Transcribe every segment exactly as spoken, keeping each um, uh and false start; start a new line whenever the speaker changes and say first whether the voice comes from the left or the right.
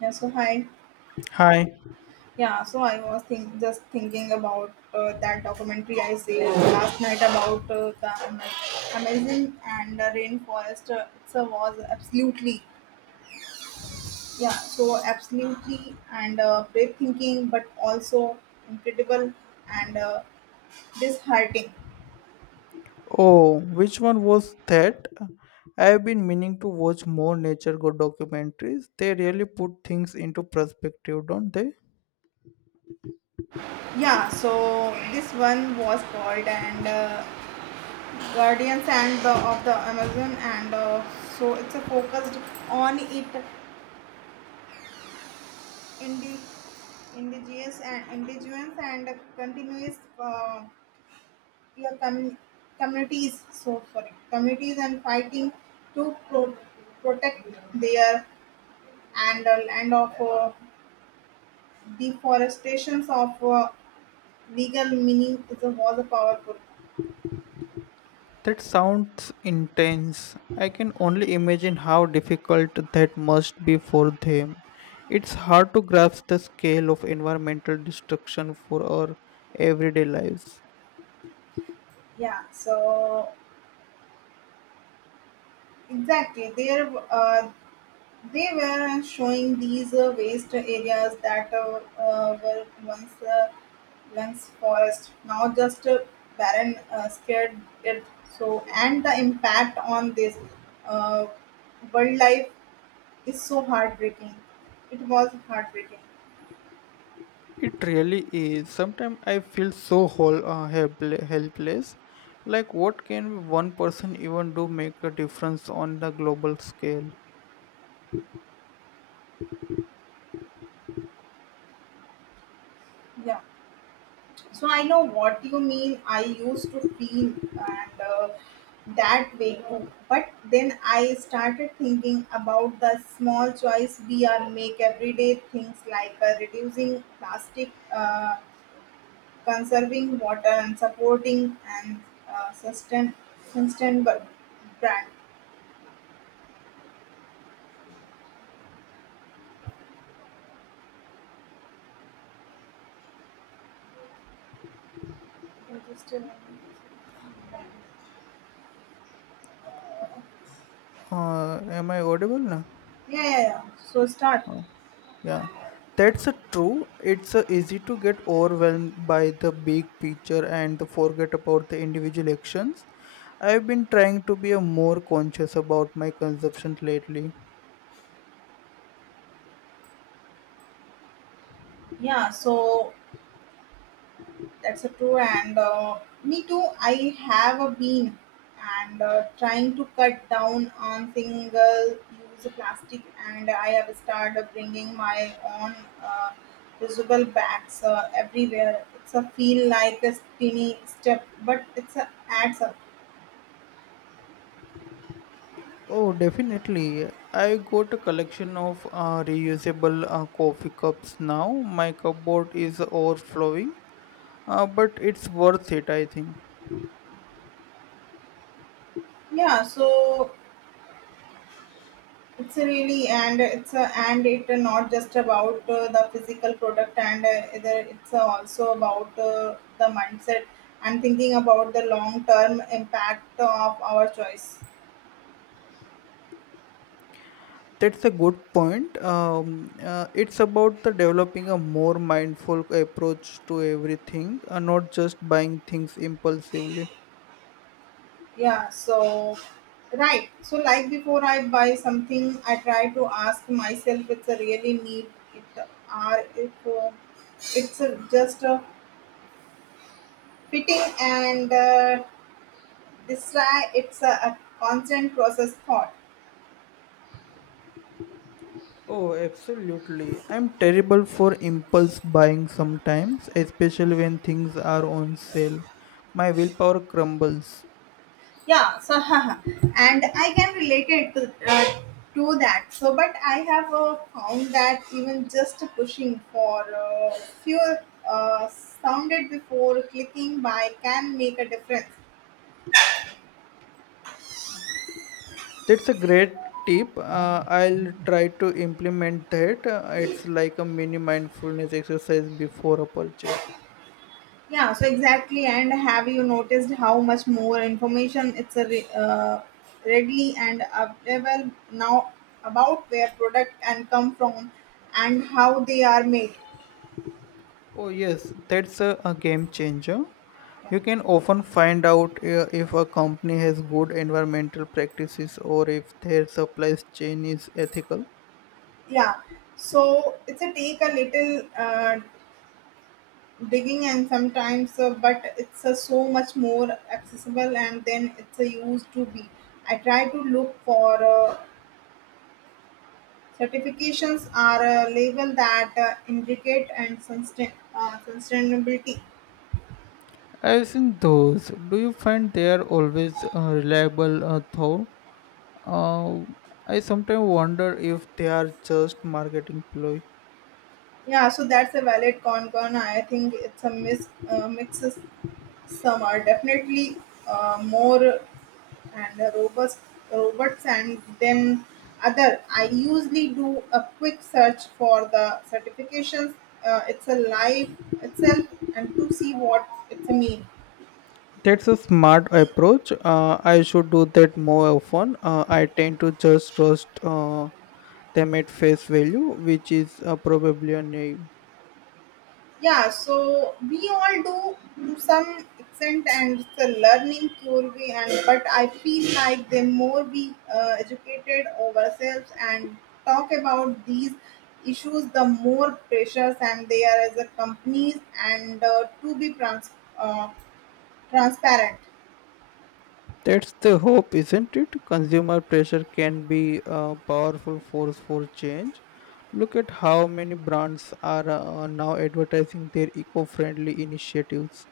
right: Yeah, so hi.
left: Hi.
right: Yeah, so I was think just thinking about uh, that documentary I saw last night about uh, the Ama- Amazon and the rainforest. Uh, it uh, was absolutely, yeah, so absolutely and uh, breathtaking, but also incredible and uh, disheartening.
left: Oh, which one was that? I've been meaning to watch more nature go documentaries. They really put things into perspective, don't they?
right: Yeah, so this one was called and uh, Guardians and the, of the Amazon, and uh, so it's a focused on it indigenous and indigenous and continuous uh, your com- communities, so sorry, communities, and fighting to pro- protect their and uh, land of uh, deforestations of uh, legal meaning, is a was a powerful.
left: That sounds intense. I can only imagine how difficult that must be for them. It's hard to grasp the scale of environmental destruction for our everyday lives.
right: Yeah, so exactly there. uh, They were showing these uh, waste areas that uh, uh, were once uh, once forest, now just uh, barren, uh, scared earth. So, and the impact on this uh, wildlife is so heartbreaking. It was heartbreaking.
left: It really is. Sometimes I feel so whole, uh, helple- helpless. Like, what can one person even do make a difference on the global scale?
right: Yeah. So I know what you mean. I used to feel and uh, that way too. But then I started thinking about the small choice we are make every day. Things like uh, reducing plastic, uh, conserving water, and supporting and uh, sustain sustainable brand. Yeah,
left: Uh, am I audible now?
right: yeah, yeah. So start.
left: Uh, yeah, that's a true. It's a easy to get overwhelmed by the big picture and to forget about the individual actions. I've been trying to be a more conscious about my consumption lately.
right: Yeah. So that's a true, and uh, me too. I have a been and uh, trying to cut down on single-use plastic, and I have started bringing my own uh, reusable bags uh, everywhere. It's a feel like a tiny step, but it's a adds up.
left: Oh, definitely. I got a collection of uh, reusable uh, coffee cups now. My cupboard is overflowing, uh, but it's worth it, I think.
right: Yeah, so it's really and it's a, and it not just about uh, the physical product and uh, either, it's also about uh, the mindset and thinking about the long term impact of our choice.
left: That's a good point. Um, uh, it's about the developing a more mindful approach to everything, uh, not just buying things impulsively.
right: Yeah. So right. So like before I buy something, I try to ask myself, it's a really need it, or if uh, it's uh, just uh, fitting and uh, this try it's a, a constant process thought.
left: Oh, absolutely. I'm terrible for impulse buying sometimes, especially when things are on sale. My willpower crumbles.
right: Yeah, so and I can relate it to, uh, to that, so but I have uh, found that even just pushing for a few uh, sounded before clicking by can make a difference.
left: That's a great tip. Uh, I'll try to implement that. Uh, it's like a mini mindfulness exercise before a purchase.
right: Yeah, so exactly, and have you noticed how much more information it's a re- uh, readily and available now about where product and come from and how they are made?
left: Oh, yes, that's a, a game changer. You can often find out uh, if a company has good environmental practices or if their supply chain is ethical.
right: Yeah, so it's a take a little uh, digging and sometimes uh, but it's uh, so much more accessible and then it's uh, used to be. I try to look for uh, certifications or uh, label that uh, indicate and sustain, uh, sustainability.
left: I've seen those. Do you find they are always uh, reliable uh, though? Uh, I sometimes wonder if they are just marketing ploy.
right: Yeah, so that's a valid concern. I think it's a mis- uh, mixes. Some are definitely uh, more and uh, robots robots and then other. I usually do a quick search for the certifications, uh, it's a life itself and to see what it's a mean.
left: That's a smart approach. Uh, I should do that more often. Uh, I tend to just trust uh, them at face value, which is uh, probably a name.
right: Yeah, so we all do to some extent, and it's a learning curve and but I feel like the more we uh, educated ourselves and talk about these issues, the more pressures and they are as a companies and uh, to be trans- uh, transparent.
left: That's the hope, isn't it? Consumer pressure can be a powerful force for change. Look at how many brands are uh, now advertising their eco friendly initiatives.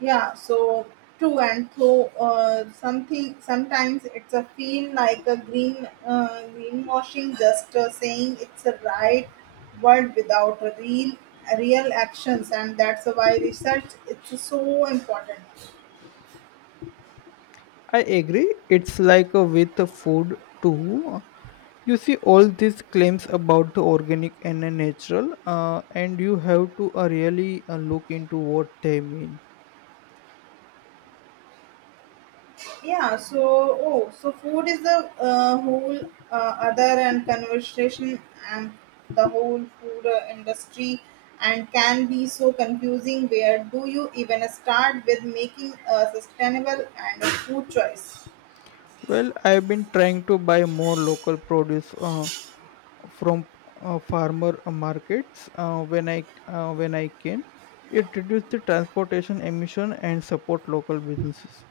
right: Yeah, so true, and so uh, something sometimes it's a feel like a green uh, greenwashing, just uh, saying it's a right word without real real actions, and that's why research it's so important.
left: I agree. It's like uh, with the food too. You see all these claims about the organic and the natural, uh, and you have to uh, really uh, look into what they mean.
right: Yeah, so oh, so food is the uh, whole uh, other and conversation and the whole food uh, industry and can be so confusing. Where do you even start with making a sustainable and a food choice?
left: Well, I've been trying to buy more local produce uh, from uh, farmer uh, markets uh, when I uh, when I can. It reduces the transportation emission and support local businesses.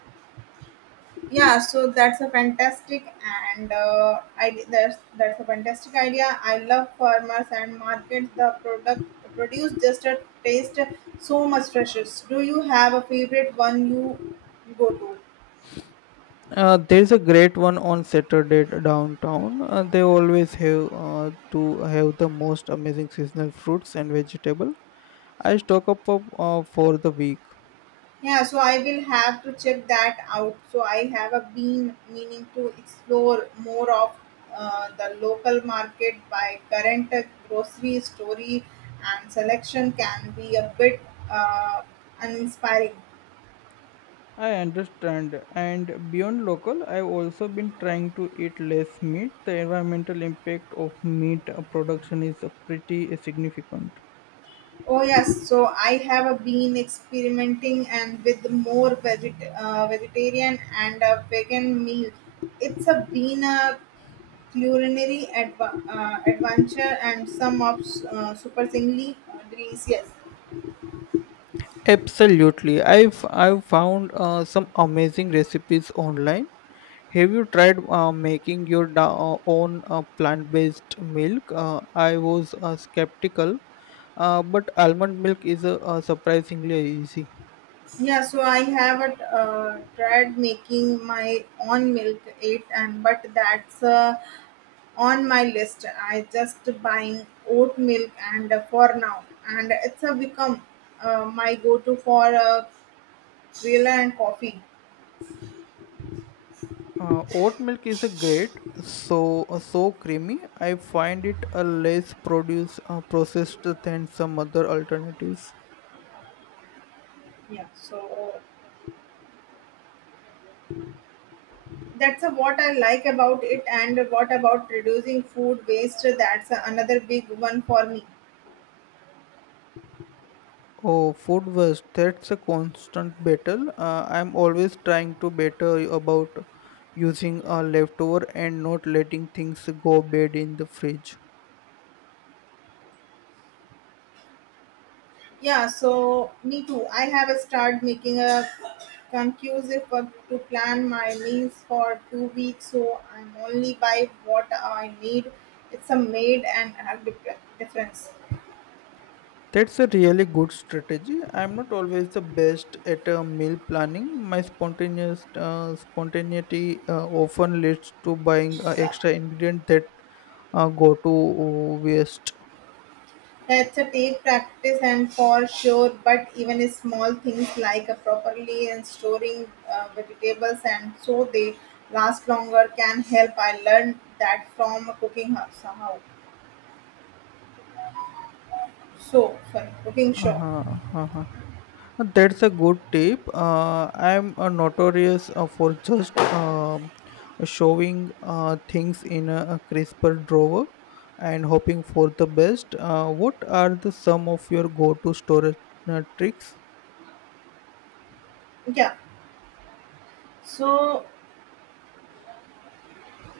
right: Yeah, so that's a fantastic and uh, I that's that's a fantastic idea. I love farmers and markets. The product produce just a taste so much fresher. Do you have a favorite one you go to?
left: Uh, there's a great one on Saturday downtown. Uh, they always have uh, to have the most amazing seasonal fruits and vegetable. I stock up of, uh, for the week.
right: Yeah, so I will have to check that out. So I have a been meaning to explore more of uh, the local market, by current grocery story and selection can be a bit uh, uninspiring.
left: I understand. And beyond local, I've also been trying to eat less meat. The environmental impact of meat uh, production is uh, pretty significant.
right: Oh yes, so I have a been experimenting and with more veget- uh, vegetarian and uh, vegan meal. It's a been a culinary adva- uh, adventure, and some of uh, surprisingly uh, delicious.
left: Absolutely. I've I've found uh, some amazing recipes online. Have you tried uh, making your da- uh, own uh, plant-based milk? Uh, I was uh, skeptical, uh, but almond milk is uh, uh, surprisingly easy.
right: Yeah, so I have uh, tried making my own milk it, and but that's uh, on my list. I just buying oat milk and uh, for now, and it's a become uh, my go-to for uh, grilla and coffee.
left: Uh, oat milk is a great, so uh, so creamy. I find it a less produce uh, processed than some other alternatives.
right: Yeah, so that's a, what I like about it, and what about reducing food waste? That's another big one for me.
left: Oh, food was that's a constant battle. Uh, I'm always trying to better about using a leftover and not letting things go bad in the fridge.
right: Yeah, so me too. I have started making a conclusive work to plan my meals for two weeks, so I'm only buy what I need. It's a made and a dif- difference.
left: That's a really good strategy. I'm not always the best at uh, meal planning. My spontaneous uh, spontaneity uh, often leads to buying uh, extra ingredient that uh, go to uh, waste.
right: That's a take practice and for sure, but even a small things like a properly and storing uh, vegetables and so they last longer can help. I learned that from a cooking house somehow. So sorry, cooking show.
left: Uh-huh, uh-huh. Uh, That's a good tip. Uh, I'm uh, notorious uh, for just um showing uh, things in a, a crisper drawer and hoping for the best. Uh, what are the some of your go-to storage uh, tricks?
right: Yeah. So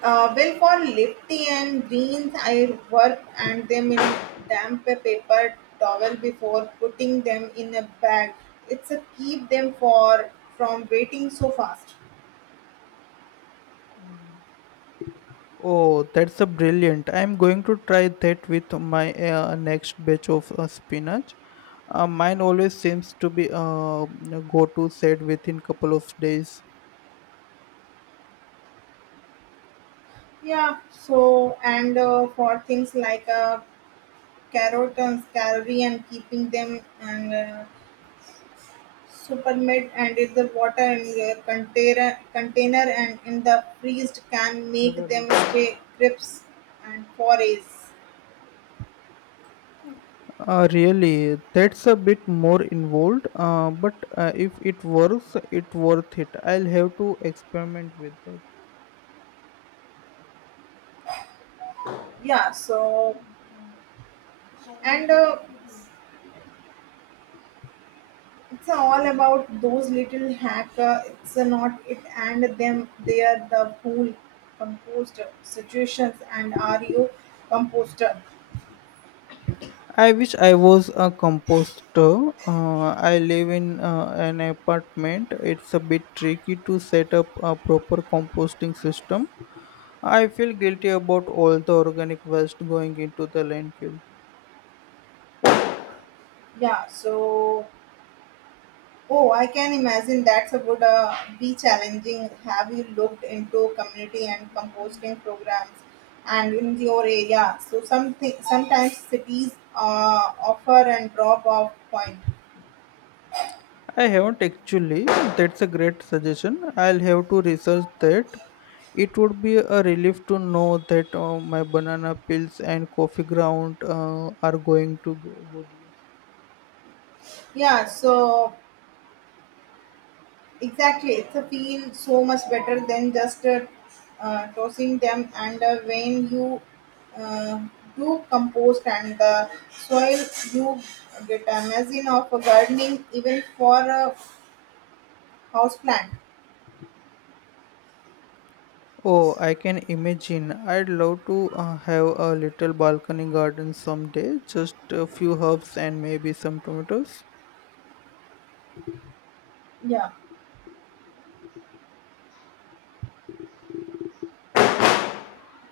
right: Uh, well, for lefty and greens, I work and them in damp paper towel before putting them in a bag. It's a keep them for from waiting so fast.
left: Oh, that's a brilliant. I'm going to try that with my uh, next batch of uh, spinach. Uh, mine always seems to be uh, go-to set within couple of days.
right: Yeah. So and uh, for things like uh, carrot and calorie and keeping them and uh, supermed and in the water and uh, container container and in the freezed can make them stay crisp and forays.
left: Uh, really, that's a bit more involved. Uh, but uh, if it works, it worth it. I'll have to experiment with that.
right: Yeah, so and uh, it's all about those little hack, uh, it's uh, not it and them, they are the whole composter situations, and are you composter?
left: I wish I was a composter. Uh, I live in uh, an apartment. It's a bit tricky to set up a proper composting system. I feel guilty about all the organic waste going into the landfill.
right: Yeah, so oh, I can imagine that's a good uh, be challenging. Have you looked into community and composting programs and in your area? So something sometimes cities uh, offer and drop off point.
left: I haven't actually. That's a great suggestion. I'll have to research that. It would be a relief to know that uh, my banana peels and coffee ground uh, are going to go good use.
right: Yeah, so exactly, it's a feel so much better than just uh, uh, tossing them. And uh, when you uh, do compost and the soil, you get a amazing of a gardening, even for a house plant.
left: Oh, I can imagine. I'd love to uh, have a little balcony garden someday. Just a few herbs and maybe some tomatoes.
right: Yeah,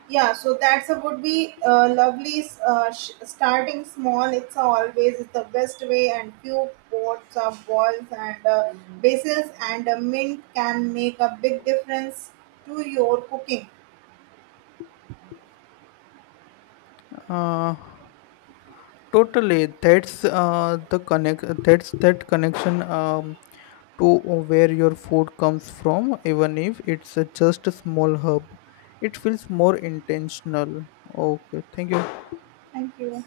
right: yeah. So that's a would be uh, lovely. Uh, sh- starting small, it's always is the best way. And few pots of balls and uh, basils and uh, mint can make a big difference to your cooking.
left: Uh, Totally, that's uh, the connect. That's that connection um, to where your food comes from, even if it's a just a small hub. It feels more intentional. Okay, thank you.
right: Thank you.